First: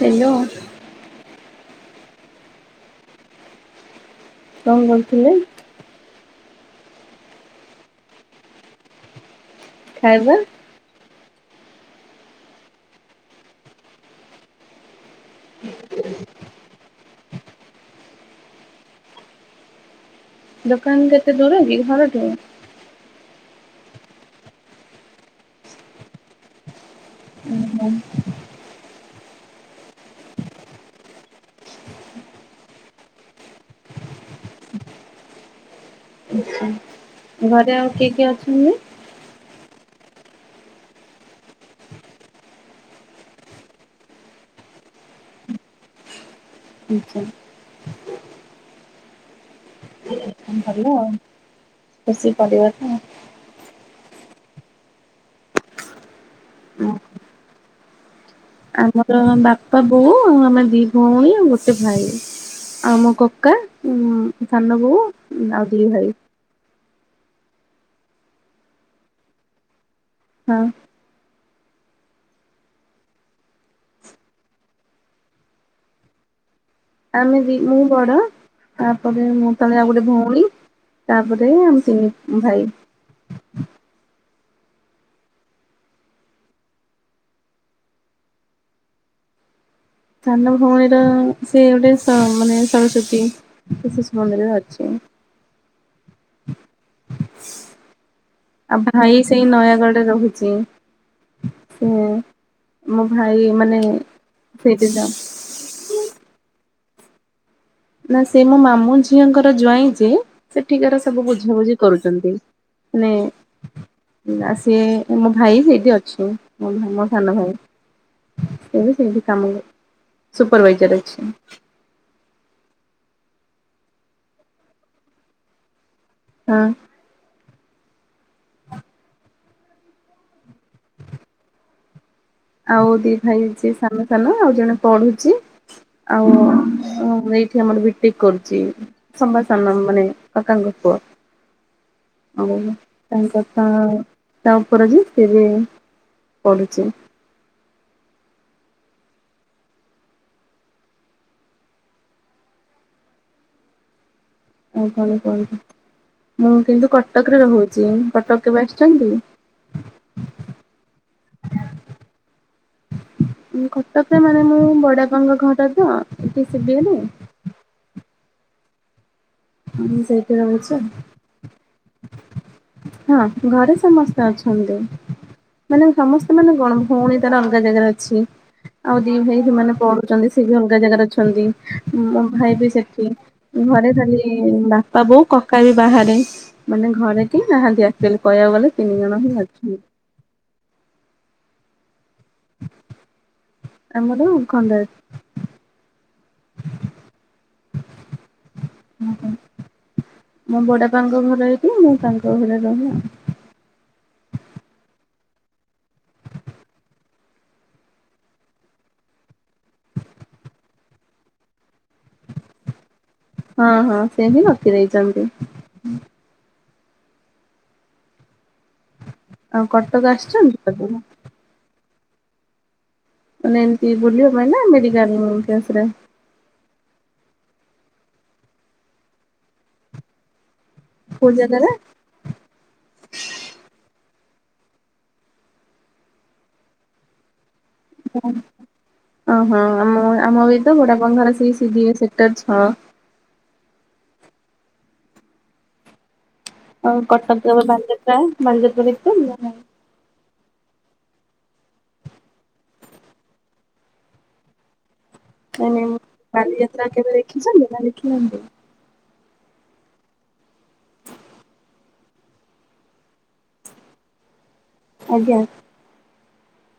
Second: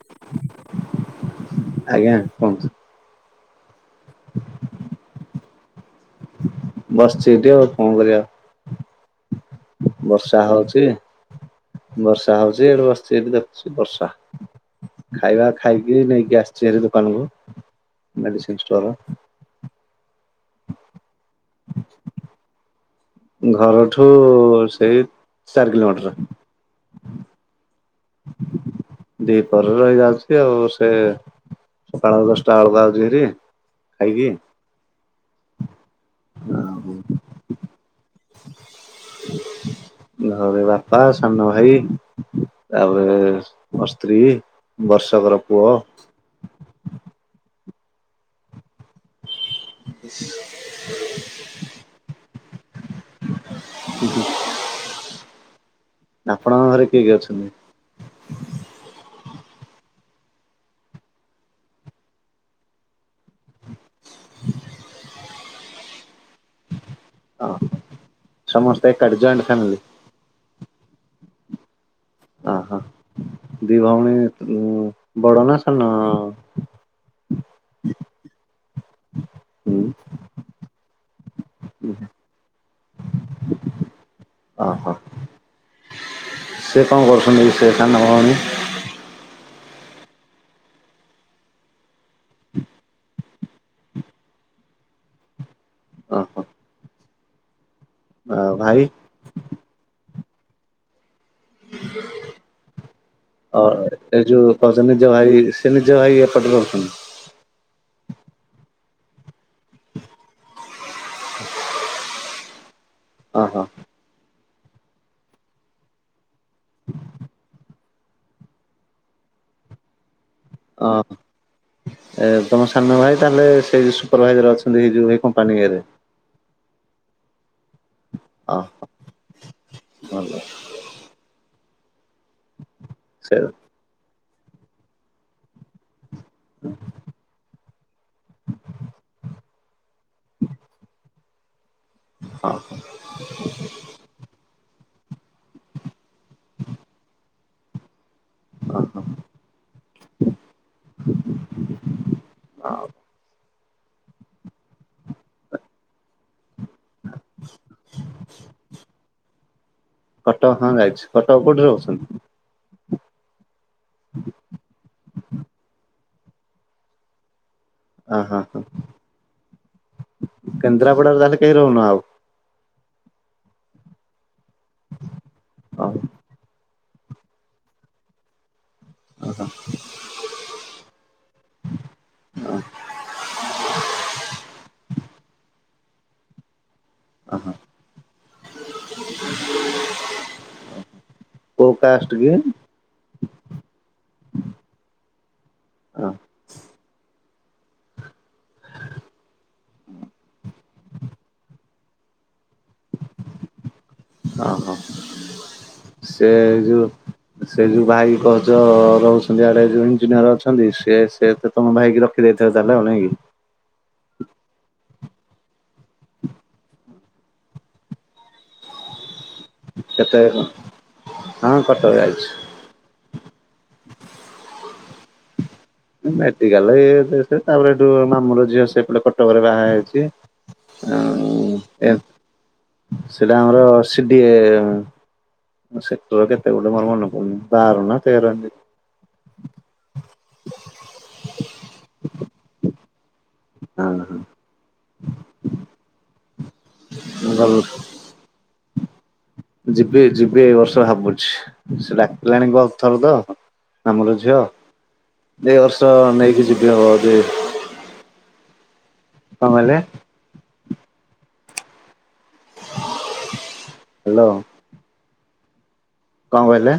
Hello. ଆଜ୍ଞା କୁହନ୍ତୁ? [unintelligible] କଣ କରୁଥିଲେ? ବସଚି ଏଠି ଆଉ କଣ କରିବା। ଖାଇବା ବର୍ଷା ହଉଛି ବର୍ଷା ହଉଛି ଏଠି ବସିଛି ଏଠି ଦେଖୁଛି ବର୍ଷା। ଖାଇବା ଖାଇକି ନେଇକି ଆସିଛି ଏ ଦୋକାନକୁ ମେଡିସିନ ଷ୍ଟୋର। ଦୋକାନ କେତେ ଦୂର କି ଘରଠୁ? ଘରଠୁ ସେଇ ଚାରି କିଲୋମିଟର। ଓ ହୋ। ଦିପରେ ରହି ଯାଉଛି ଆଉ ସେ ସକାଳ ଦଶଟା ଆଳକୁ ଆଉଚି ଭାରି ଖାଇକି। ଯାହା ହୋଉ। ଘରେ ଆଉ କିଏ କିଏ ଅଛନ୍ତି? ଘରେ ବାପା ସାନ ଭାଇ ତାପରେ ମୋ ସ୍ତ୍ରୀ। ବର୍ଷକର ପୁଅ। ଉଁ ହୁଁ। [unintelligible] ଭଲ ଆଉ ଖୁସି କରିବ ତ। ହୁଁ ହୁଁ ଆପଣଙ୍କ ଘରେ କିଏ କିଏ ଅଛନ୍ତି? ଆମର ବାପା ବୋଉ ଆମେ ଦି ଭଉଣୀ ଆଉ ଗୋଟେ ଭାଇ। ଆଉ ମୋ କକା ଉ ସାନ ବୋଉ ଆଉ ଦି ଭାଇ। ହଁ ସମସ୍ତେ ଏକାଠି ଜଏଣ୍ଟ ଫାମିଲି? ହଁ। ଅ ହ ହ ଦି ଭଉଣୀ ବଡ ନା ସାନ? ଆମେ ଦି ମୁଁ ବଡ ତାପରେ ମୁଁ ତଳେ ହୁଁ ଆଉ ଗୋଟେ ଭଉଣୀ। ତାପରେ ଆମ ତିନି ଭାଇ। ଓହୋ ସେ କଣ କରୁଛନ୍ତି ସେ ସାନ ଭଉଣୀ? ସାନ ଭଉଣୀର ସେ ଗୋଟେ ମାନେ ସରସ୍ଵତୀ ସେ ଶିଶୁ ମନ୍ଦିର ଅଛି। ଓହୋ। ଆଉ ଭାଇ ସେଇ ନୟାଗଡ଼ରେ ରହୁଛି। ସେ ମୋ ଭାଇ ଅ ମାନେ ଏ ଯୋଉ କହୁଛ ସେଇଠି ନିଜ ଯାଉ। ଭାଇ ସେ ନିଜ ଭାଇ ଏପଟି ରହୁଛନ୍ତି। ନା ସେ ମୋ ମାମୁଁ ଝିଅଙ୍କର ଜ୍ୱାଇଁ ଯେ ସେଠିକାର ସବୁ ବୁଝାବୁଝି କରୁଛନ୍ତି। ନେ ହଁ ହଁ। ନାଁ ସିଏ ମୋ ଭାଇ ସେଇଠି ଅଛି ମୋ ମୋ ସାନ ଭାଇ। ଏବେ ସେଇ କାମ ଅ ସୂପରଭାଇଜର୍ ଅଛି। ଏ ତମ ସାନ ଭାଇ ତାହେଲେ ସେଇ ଯୋଉ ସୁପରଭାଇଜର ଅଛନ୍ତି ସେଇ ଯୋଉ କମ୍ପାନୀ ଇଏରେ। ହଁ। ଓହୋଃ ଭଲ। ଆଉ ଦି ସେ ଭାଇ ଅଛି ସାନ ସାନ ଆଉ ଜଣେ ପଢୁଛି ଆଉ ହୁଁ। ହ ଏଇଠି ଆମର ବି ଟେ କ କରୁଛି ସମ୍ବାସାନ ମାନେ କାକାଙ୍କ ପୁଅ। [inaudible] ହଁ ହଉ ତାଙ୍କର ତ ଥା ତା ଉପରେ ଯିଏ ସେ ଏବେ ପଢୁଛି। ହ ହ, ଆଉ। ଆଉ କଣ କୁହନ୍ତୁ? ମୁଁ କିନ୍ତୁ କଟକରେ ରହୁଅଛି, କଟକ କେବେ ଆସିଚନ୍ତି? କଟକ, ହଁ ଯାଇଛି, କଟକ କୋଉଠି ରହୁଛନ୍ତି? କଟକରେ ମାନେ ମୁଁ ବଡ଼ାପାଙ୍କ ଘରଟା ତ, ଏଠି ସି ଡ଼ି ଏ ରେ। ଅ ହ ହ, ମୁଁ ସେଇଠି ରହୁଛି କେନ୍ଦ୍ରାପଡାରେ ତାହଲେ କେହି ରହୁନ ଆଉ? ହଁ ଘରେ ସମସ୍ତେ ଅଛନ୍ତି, ମାନେ ଓହୋ ସମସ୍ତେ ମାନେ କଣ ଭଉଣୀ ତାର ଅଲଗା ଜାଗାରେ ଅଛି, ଆଉ ଦି ଭାଇ ଓହୋ ସେମାନେ ପଢୁଛନ୍ତି ସେବି ଅଲଗା ଜାଗାରେ ଅଛନ୍ତି, ମୋ ଭାଇ ବି ସେଠି, ଘରେ ଖାଲି ବାପା, ବୋଉ, କକା ବି ବାହାରେ। ମାନେ ଘରେ କେହି ଓହୋ ନାହାନ୍ତି ଆକଚୁଆଲି କହିବାକୁ ଗଲେ, ତିନି ଜଣ ହିଁ ଅଛନ୍ତି। କୋଉ କାଷ୍ଟ କି? ଆମର ଖଣ୍ଡାୟତ। ଅ [unintelligible] ମୋ ବଡାପାଙ୍କ ଘର ଏଇଠି, ମୁଁ ତାଙ୍କ ଘରେ ରହେ। ଅ ହ, ସେ ଯୋଉ ସେ ଯୋଉ ଭାଇ କହୁଚ ରହୁଛନ୍ତି ଇଆଡେ, ଯୋଉ ଇଞ୍ଜିନିୟର ଅଛନ୍ତି, ସେ, ସେ ତ ତମ ଭାଇକି ରଖି ଦେଇଥିବ ତାହାଲେ ଆଉ, ନାଇଁକି? ହଁ ହଁ, ସେ ହିଁ ରଖି ଦେଇଚନ୍ତି। ଆଉ କଟକ କେତେ ଆସିଛନ୍ତି କଟକ? ହଁ, କଟକ ଯାଇଛି। ମାନେ ଏମତି ବୁଲିବା ପାଇଁ ନା, ମେଡ଼ିକାଲ କେସରେ? ମେଡିକାଲ ଇଏ, [unintelligible] ତାପରେ ଏଠୁ ମାମୁ ର ଝିଅ ସେପ କଟକରେ ବାହା ହେଇଛି। କୋଉ ଜାଗାରେ? [unintelligible] ସେଟା ଆମର ସି ଡି ଏ ସେକ୍ଟର କେତେ ଗୋଟେ ମୋର ମନେ ପଡୁନି, ବାର ନା ତେର ଓହୋ, ଆମ ଆମ ଏ ତ ବଡପାଙ୍କଘର ସେଇ ସିଡିଏ ସେକ୍ଟର ଛଅ। ହଁ ହଁ। ଆଉ ହଁ କଟକ ଭଲ ଯଉ ବାଲିଯାତ୍ରା, ବାଲିଯାତ୍ରା ଦେଖିଛନ୍ତି ନା ନାଇଁ? ଯିବି-ଯିବି ଏଇ ବର୍ଷ ଭାବୁଛି, ସେ ଡାକିଲାଣି ବହୁତ୍ ଥର ତ [unintelligible] ଝିଅ। [unintelligible] ନାଇଁ ନାଇଁ ବର୍ଷ ମୁଁ ନେଇକି ଯିବି ବାଲିଯାତ୍ରା ହବ କେବେ ଯଦି, ଦେଖିଛନ୍ତି ନା ଦେଖିନାହାନ୍ତି? କଣ କହିଲେ? ହାଲୋ। ଆଜ୍ଞା। କଣ କହିଲେ?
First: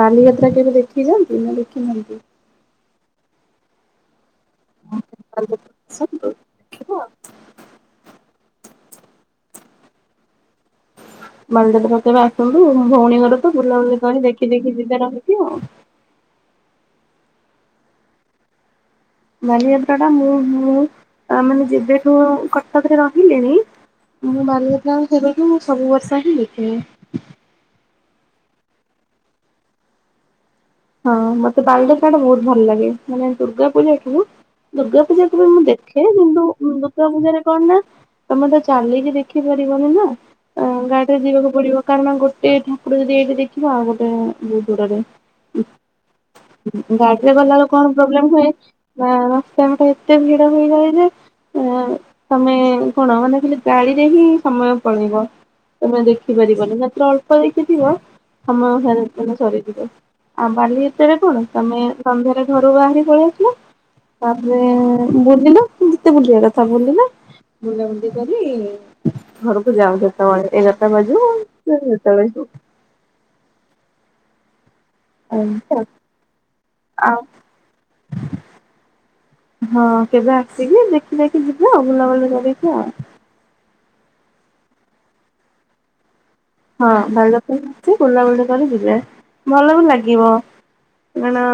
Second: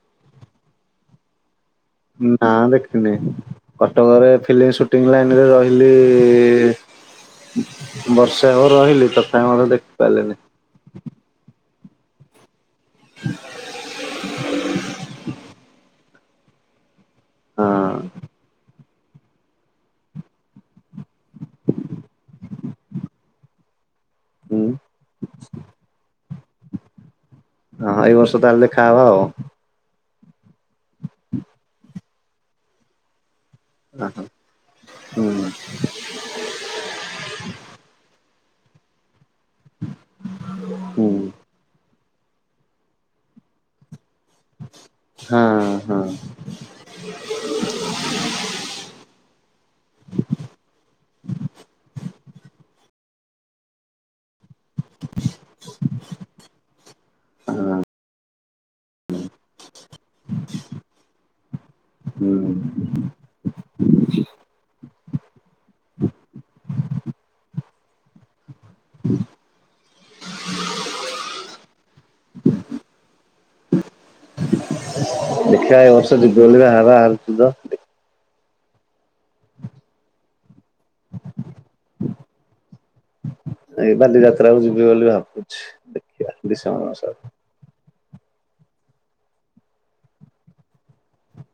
ବାଲିଯାତ୍ରା କେବେ ଦେଖିଚନ୍ତି, ନା ଦେଖିନାହାନ୍ତି? ନା ଦେଖିନି, କଟକ ରେ ଫିଲ୍ମ ସୁଟିଂ ଲାଇନ୍ ରେ ରହିଲି ଆସନ୍ତୁ ଦେଖିବ ଆଉ। ବର୍ଷେ ହବ ରହିଲି ତଥାପି ମଧ୍ୟ ଦେଖିପାରିଲିନି। ବାଲିଯାତ୍ରାକୁ କେବେ ଆସନ୍ତୁ, ଭଉଣୀ ଘର ତ ବୁଲାବୁଲି କରି ଦେଖି-ଦେଖି ଯିବେ ରହିକି ଆଉ। ହଁ। ବାଲିଯାତ୍ରା ଟା ମୁଁ-ମୁଁ ମାନେ ଯେବେଠୁ କଟକରେ ରହିଲିଣି ମୁଁ ହୁଁ। ବାଲିଯାତ୍ରା ସେବେଠୁ ସବୁ ବର୍ଷ ହିଁ ଦେଖିଲି। ହଁ ଏଇ ବର୍ଷ ତାହେଲେ ଦେଖା ହବା ଆଉ। ହଁ ମତେ ବାଲିଯାତ୍ରା ଟା ବହୁତ୍ ଭଲ୍ ଲାଗେ, ମାନେ ଦୁର୍ଗା ପୂଜାକୁ ହୁଁ ଦୁର୍ଗା ପୂଜାକୁ ବି ମୁଁ ଦେଖେ। କିନ୍ତୁ ଦୁର୍ଗା ପୂଜାରେ କଣ ନା ତମେ ତ ଚାଲିକି ଦେ ଖି ପାରିବନି ନା, ହୁଁ ଗାଡିରେ ଯିବାକୁ ପଡିବ। କାରଣ ଗୋଟେ ଠାକୁର ଯଦି ଏଇଠି ଦେଖିବ, ଆଉ ଗୋଟେ ବହୁତ୍ ଦୂରରେ। ହଁ-ହଁ। ଗାଡିରେ ଗଲାବେଳେ କଣ ପ୍ରୋବ୍ଲେମ୍ ହୁଏ, ନା ରାସ୍ତା ଘାଟ ଏତେ ଭିଡ ହେଇଯାଏ ଯେ ଆ ତମେ କଣ ମାନେ ଖାଲି ଗାଡିରେ ହିଁ ସମୟ ପଳେଇବ, ତମେ ଦେଖିପାରିବନି ମାତ୍ର ଅଳ୍ପ ଦେଖିଥିବ ସମୟ [unintelligible] ସରିଯିବ, ଆଉ ବାଲିଯାତ୍ରା ରେ କଣ ତମେ ହୁଁ ସନ୍ଧ୍ୟାରେ ଘରୁ ବାହାରି ପଳେଇ ଆସିଲ ତାପରେ ବୁଲିଲ ଯେତେ ବୁଲିବା କଥା ବୁଲିଲ, ବୁଲାବୁଲି କରି ଘରୁକୁ ଯଅ ଯତଳେ ଏଗାରଟା ବାଜିବ [unintelligible] ଯେତଳେ ଯିବ। ଏମିତି ଦେଖିଆ ଆଉ ଏବର୍ଷ ଯିବୁ ବୋଲି ବାହା ଆଉ ବାହାରୁଚୁ ତ। ହଁ କେବେ ଆସିକି ଦେଖି ଦାଖି ଦେକି ଯିବେ ଆଉ, ବୁଲାବୁଲି କରିକି ଆଉ। ଏଇ ବାଲିଯାତ୍ରାକୁ ଯିବି ବୋଲି ଭାବୁଛି। ଦେଖିବା ଡିସେମ୍ବର ହଁ [unintelligible] ମାସରେ [unintelligible] ବୁଲାବୁଲି କରି ଯିବେ, ଭଲ ବି ଲାଗିବ କାରଣ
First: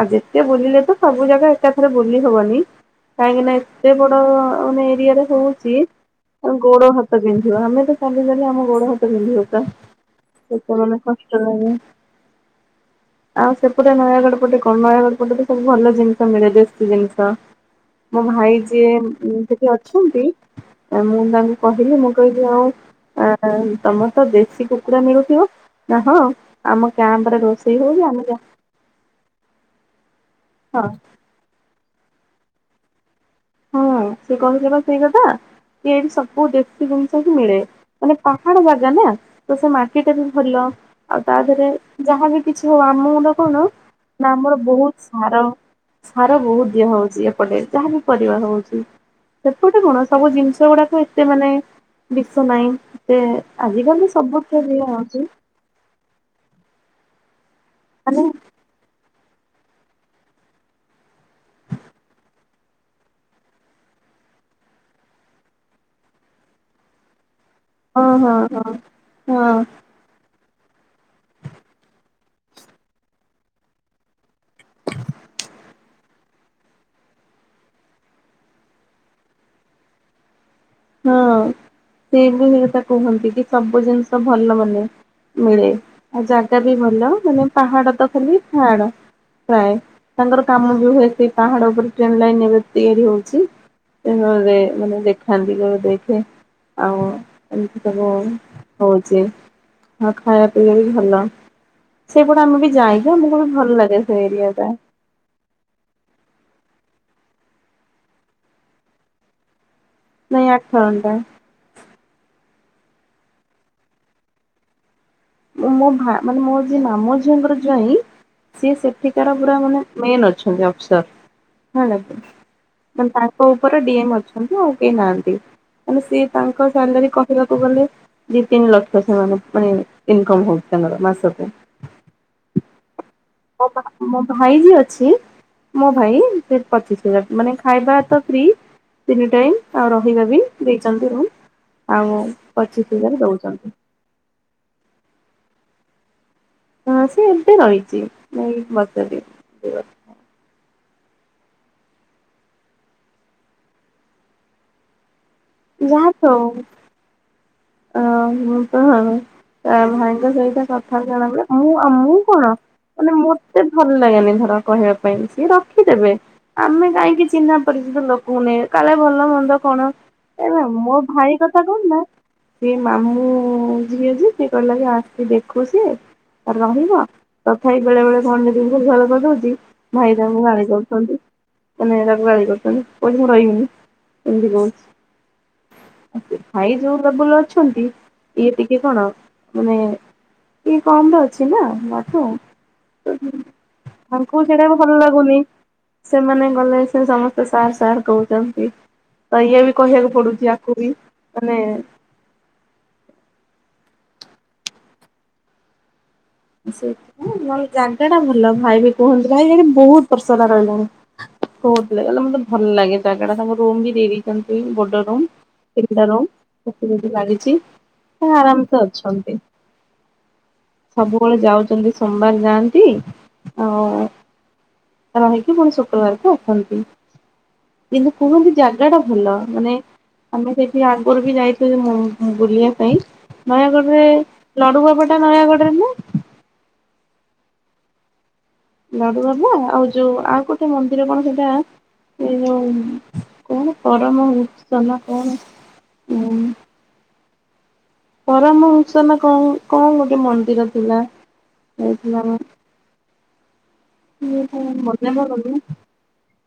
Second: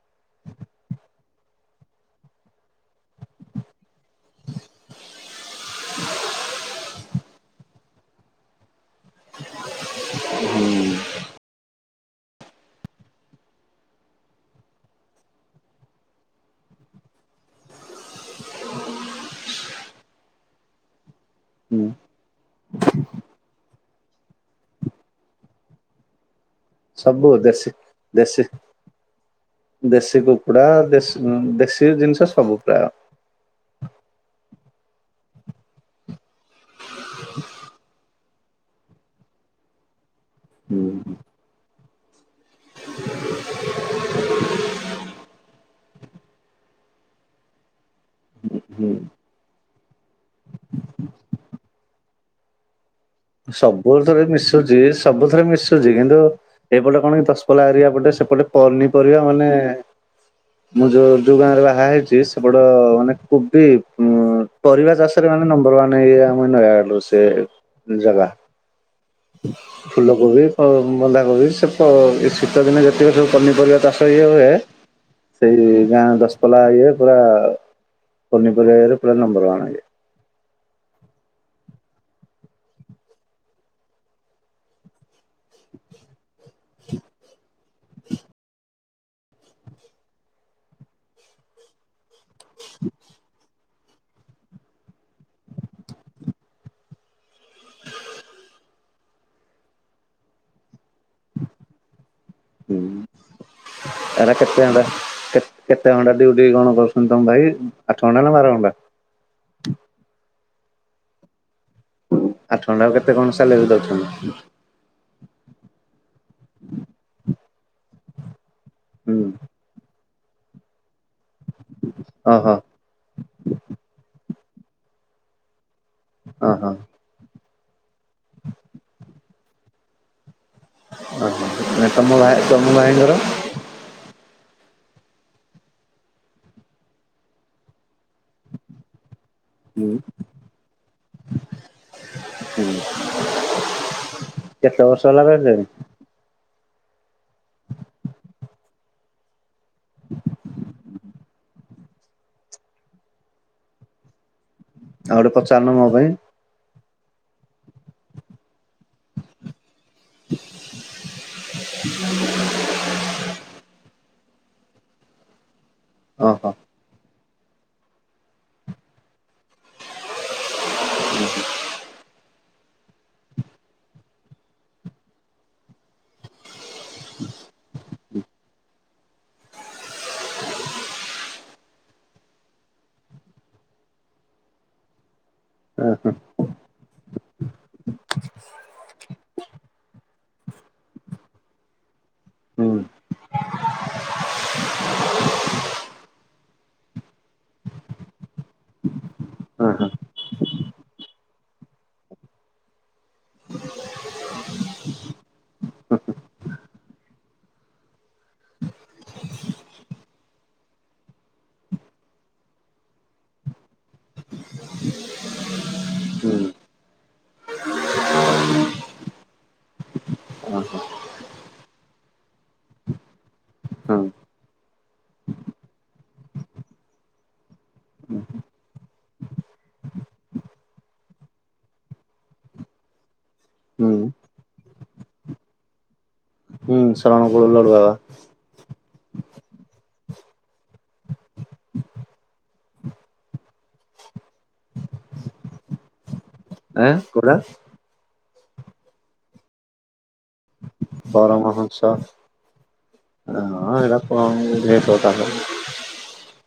ଆଉ ଯେତେ ବୁଲିଲେ ତ ସବୁ ଜାଗା ଏକାଥେରେ ବୁଲି ହବନି। କାହିଁକି ନା ଏତେ ବଡ ମାନେ ଏରିଆରେ ହଉଚି ଗୋଡ ହାତ ବି, ଆମେ ତ ଚାଲି-ଚାଲି ଆମ ଗୋଡ଼ ହାତ ବିନ୍ଧିବ ପୁରା, ଏତେ ମାନେ କଷ୍ଟ ଲାଗେ। ଆଉ ସେପଟେ ନୟାଗଡ଼ ପଟେ କଣ ନୟାଗଡ଼ ପଟେ ତ ସବୁ ଭଲ ଜିନିଷ ମିଳେ ଦେଶୀ ଜିନିଷ। ମୋ ଭାଇ ଯିଏ ସେଠି ଅଛନ୍ତି, ମୁଁ ତାଙ୍କୁ ହୁଁ। କହିଲି ମୁଁ କହିଲି ଆଉ ଆ ତମର ତ ଦେଶୀ କୁକୁା ମିଳୁଥିବ, ନା ହଁ। ଆମ ସବୁ କ୍ୟାମ୍ପରେ ଦେଶୀ ରୋଷେଇ ହଉଚି, ଆମେ ଯା ଦେଶୀ ଦେଶୀ କୁକୁଡା, ହଁ ଦେଶୀ ଜିନିଷ ସବୁ ପ୍ରାୟ। ହଁ ସେ କହିିଲେ ବା ସେଇ କଥା କି ଏଇଠି ସବୁ ଦେଶୀ ଜିନିଷ ହିଁ ମିଳେ, ମାନେ ପାହାଡ ଜାଗା ନା ତ ସେ ମାଟିଟା ବି ଭଲ, ହୁଁ ଆଉ ତା ଧେରେ ଯାହାବି କିଛି ହଉ ଆମ [unintelligible] କଣ ନା ଆମର ବହୁତ୍ ସାର ସାର ବହୁତ ଦିଆ ହଉଛି ଏପଟେ ଯାହାବି ପରିବା ହଉଛି ହୁଁ। ସେପଟେ କଣ ସବୁ ଜିନିଷ ଗୁଡାକ ଏତେ ମାନେ ବିଷ ନାହିଁ ଏତେ ଆଜିକାଲି ସବୁଥରେ ସବୁଥିରେ ମିଶୁଚି ଦିଆ ହଉଛି ସବୁ ଥରେ ମିଶୁ ଚି କିନ୍ତୁ ଏପଟେ କଣ କି ଦଶପଲ୍ଲା ଏରିଆ ପଟେ ସେପଟେ ପନିପରିବା ମାନେ ହଁ [unintelligible] ମୁଁ ଯୋଉ ଯୋଉ ଗାଁ ରେ ବାହା ହେଇଛି ସେପଟ ମାନେ କୋବି ଉ ପରିବା ଚାଷ ମେ ନମ୍ବର ୱାନ ଏରିଆ ଆମ ନୟାଗଡ ରୁ ସେ ହଁ ଜାଗା ହଁ ହଁ ହଁ ଫୁଲକୋବି ବନ୍ଧାକୋବି ସେ ଶୀତଦିନେ ଯେତିକି ସବୁ ପନିପରିବା ଚାଷ ଇଏ ହୁଏ ସେଇ ଗାଁ ଦଶପଲ୍ଲା ଇଏ ପୁରା ପନିପରିବା ଇଏରେ ପୁରା ନମ୍ବର ୱାନ୍ ଜେ ହଁ ସେ ବି ସେକଥା କୁହନ୍ତି କି ସବୁ ଜିନିଷ ଭଲ ମାନେ ମିଳେ ଆଉ ଜାଗା ବି ଭଲ ମାନେ ପାହାଡ ତ ଖାଲି ପାହାଡ ପ୍ରାୟ ତାଙ୍କର କାମ ବି ହୁଏ ସେଇ ପାହାଡ ଉପରେ ଟ୍ରେନ ଲାଇନ ଏବେ ତିଆରି ହଉଛି ରେ ମାନେ ଦେଖାନ୍ତି ଦଗ ଦେଖେ ଆଉ ଏମିତି ସବୁ ହଉଛି ହଁ ଖାଇବା ପିଇବା ବି ଭଲ ସେପଟେ ଆମେ ବି ହୁଁ ଯାଇକି ଆମକୁ ଭଲ ଲାଗେ ସେ ଏରା ଏରିଆ କେତେ ଟା ଘଣ୍ଟା କେତେ ଘଣ୍ଟା ଡିଉଟି କଣ କରୁଛନ୍ତି ତମ ଭାଇ ଆଠ ଘଣ୍ଟା ନା ବାର ଘଣ୍ଟା ନାଇଁ ଆଠ ଘଣ୍ଟା ଆଠ ଘଣ୍ଟା କୁ କେତେ କଣ ସାଲେରି ଦଉଛନ୍ତି ମୋ ଭା ମାନେ ମୋର ଯିଏ ମାମୁଁ ଝିଅଙ୍କର ଜ୍ବାଇଁ ସିଏ ହୁଁ ସେଠିକାର ପୁରା ମାନେ ମେନ ଅଛନ୍ତି ଅଫିସର ହେଲାକି ଓହୋ ମାନେ ତାଙ୍କ ଉପରେ ଡିଏମ ଅଛନ୍ତି ଆଉ କେହି ନାହାନ୍ତି ମାନେ ସିଏ ତାଙ୍କ ଓହୋ ସାଲାରୀ କ ଦେଖିବାକୁ ଗଲେ ଦି ତିନି ଲକ୍ଷ ସେମାନଙ୍କ ମାନେ ଇନକମ ହଉ ଓହୋ ତମ ତମ ଭାଇଙ୍କର ମୋ ମୋ ଭାଇ ବି ଅଛି। ମୋ ଭାଇ ସେ ପଚିଶ ହଜାର ମାନେ ଖାଇବା ତ ଫ୍ରି ତିନି ଟାଇମ ହୁଁ ଆଉ ରହିବା ବି ଦେଇଛନ୍ତି ରୁମ ଆଉ ହୁଁ ପଚିଶ ହଜାର ଦଉଛନ୍ତି କେତେ ବର୍ଷ ହେଲା ରହିଲେଣି? ହ ସେ ଏବେ ରହିଛି ନାଇ ବା [inaudible] ଆଉଡେ ପଚାରନୁ ମୋ ପାଇଁ। ଯାହା ତ ଅ ମୁଁ ତ ଭାଇଙ୍କ ସହିତ କଥା ଜଣି ମୁଁ ଆ ମୁଁ କଣ? ମାନେ ମତେ ଭଲ ଲାଗାନି ଧର କହିବା ପାଇଁ। ସିଏ ରଖିଦେବେ ଓହୋ ଆମେ କାହିଁକି ଚିହ୍ନା କରିଚ ଲୋକଙ୍କୁ ନେଇ କାଳେ ଭଲ ମନ୍ଦ କଣ ଏବେ [inaudible] ମୋ ଭାଇ କଥା କୁହନ୍ତି ନା। ସେ ମାମୁଁ ଝିଏ ଯିଏ ଅଛି ସିଏ କହିଲ କି ଆସି ଦେଖୁ ସିଏ ଆଉ ରହିବ। ତଥାପି ବେଳେ ବେଳେ ପଣ୍ଡିତଙ୍କୁ ଭଲ କରିଦଉଛି। ଭାଇ ତାଙ୍କୁ ଗାଳି କରୁଛନ୍ତି। ମାନେ ତାକୁ ଗାଳି କରୁଛନ୍ତି କହୁଛି ମୁଁ ରହିବିନି ଏମିତି କହୁଛି ହଁ ହୁଁ ଭାଇ ଯୋଉ ଡବୁଲ ଅଛନ୍ତି। ଇଏ ଟିକେ କଣ ମାନେ? କି କମ ରେ ଅଛି ନା ତାଠୁ ହୁଁ ତାଙ୍କୁ ସେଇଟା ବି ଭଲ ଲାଗୁନି। ସେମାନେ ଗଲେ ସେ ସମସ୍ତେ ସାର୍ ସାର୍ କହୁଛନ୍ତି। ତ ଇଏ ହଁ ବି ହଁ କହିବାକୁ ପଡୁଛି। ଆକୁ ବି। ମାନେ [inaudible] ସେଇ ନହେଲେ ଜାଗା ଟା ଭଲ ଭାଇ ବି କୁହନ୍ତି। ଭାଇ ବହୁତ ବର୍ଷ ହେଲାଣି ରହିଲେଣି। କହୁ ଲଲେ ମତେ ଭଲ ଲାଗେ ଜାଗା ଟା। ତାଙ୍କ ରୁମ ବି ଦେଇ ଦେଇଛନ୍ତି ବଡ ରୁମ୍। ତିନିଟା ହୁଁ ରୁ ଲାଗିଛି। ଆରାମ୍ ସେ ଅଛନ୍ତି। ସବୁବେଳେ ଯାଉଛନ୍ତି। ସୋମବାର ଯାଆନ୍ତି। ହଁ। ଆଉ ରହିକି ପୁଣି ଶୁକ୍ରବାରକୁ ଉଠନ୍ତି। କିନ୍ତୁ କୁହନ୍ତି ଜାଗା ଟା ଭଲ। ମାନେ ଆମେ ସେଇଠି ଆଗରୁ ବି ଯାଇଥିଲୁ ବୁଲିବା ପାଇଁ। ହୁଁ ନୟାଗଡ଼ରେ ଲଡୁଭୋଗଟା ନୟାଗଡ଼ରେ ନା। ହୁଁ, ସରଣକୁ ଲଡ଼ୁ ବାବା। ଲଡୁ ବାବା। ଆଉ ଯୋଉ ଆଉ ଗୋଟେ ମନ୍ଦିର କଣ ସେଇଟା? ଏ ଯୋଉ କଣ ପରମ ଉଛ ନା କଣ? ହୁଁ। ଆଁ କୋଉଟା। ପରାମର୍ଶ ନା କଣ କଣ ଗୋଟେ ମନ୍ଦିର। ଥିଲା ପର ଯାଇଥିଲୁ ଆମେ ମହୋତ୍ସବ ଆଁ ଏଇରା [unintelligible]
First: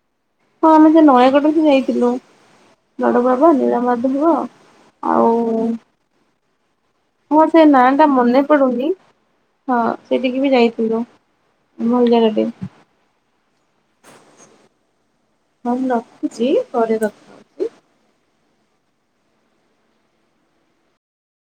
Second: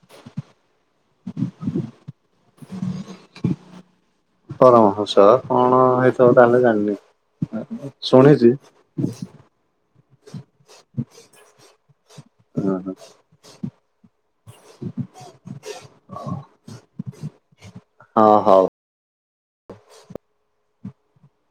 ହଁ, ଆମେ ସେ ନୟାଗଡ଼କୁ ଯାଇଥିଲୁ। ବଡ ବାବା ନୀଳାମା ପରାମର୍ଶ କଣ ହେଇଥିବ? ତାହେଲେ ଜାଣିନି। ହଁ, ସେ ନାଁ ଟା ମନେ ଶୁଣିଛି ପଡୁନି। ହଁ, ସେଠିକି ବି ଯାଇଥିଲୁ। ଭଲ ଜାଗାଟି। ହଁ ହଁ [inaudible] ହଁ, ମୁଁ ରଖୁଛି। ପରେ କ ହଁ ହୋଉ।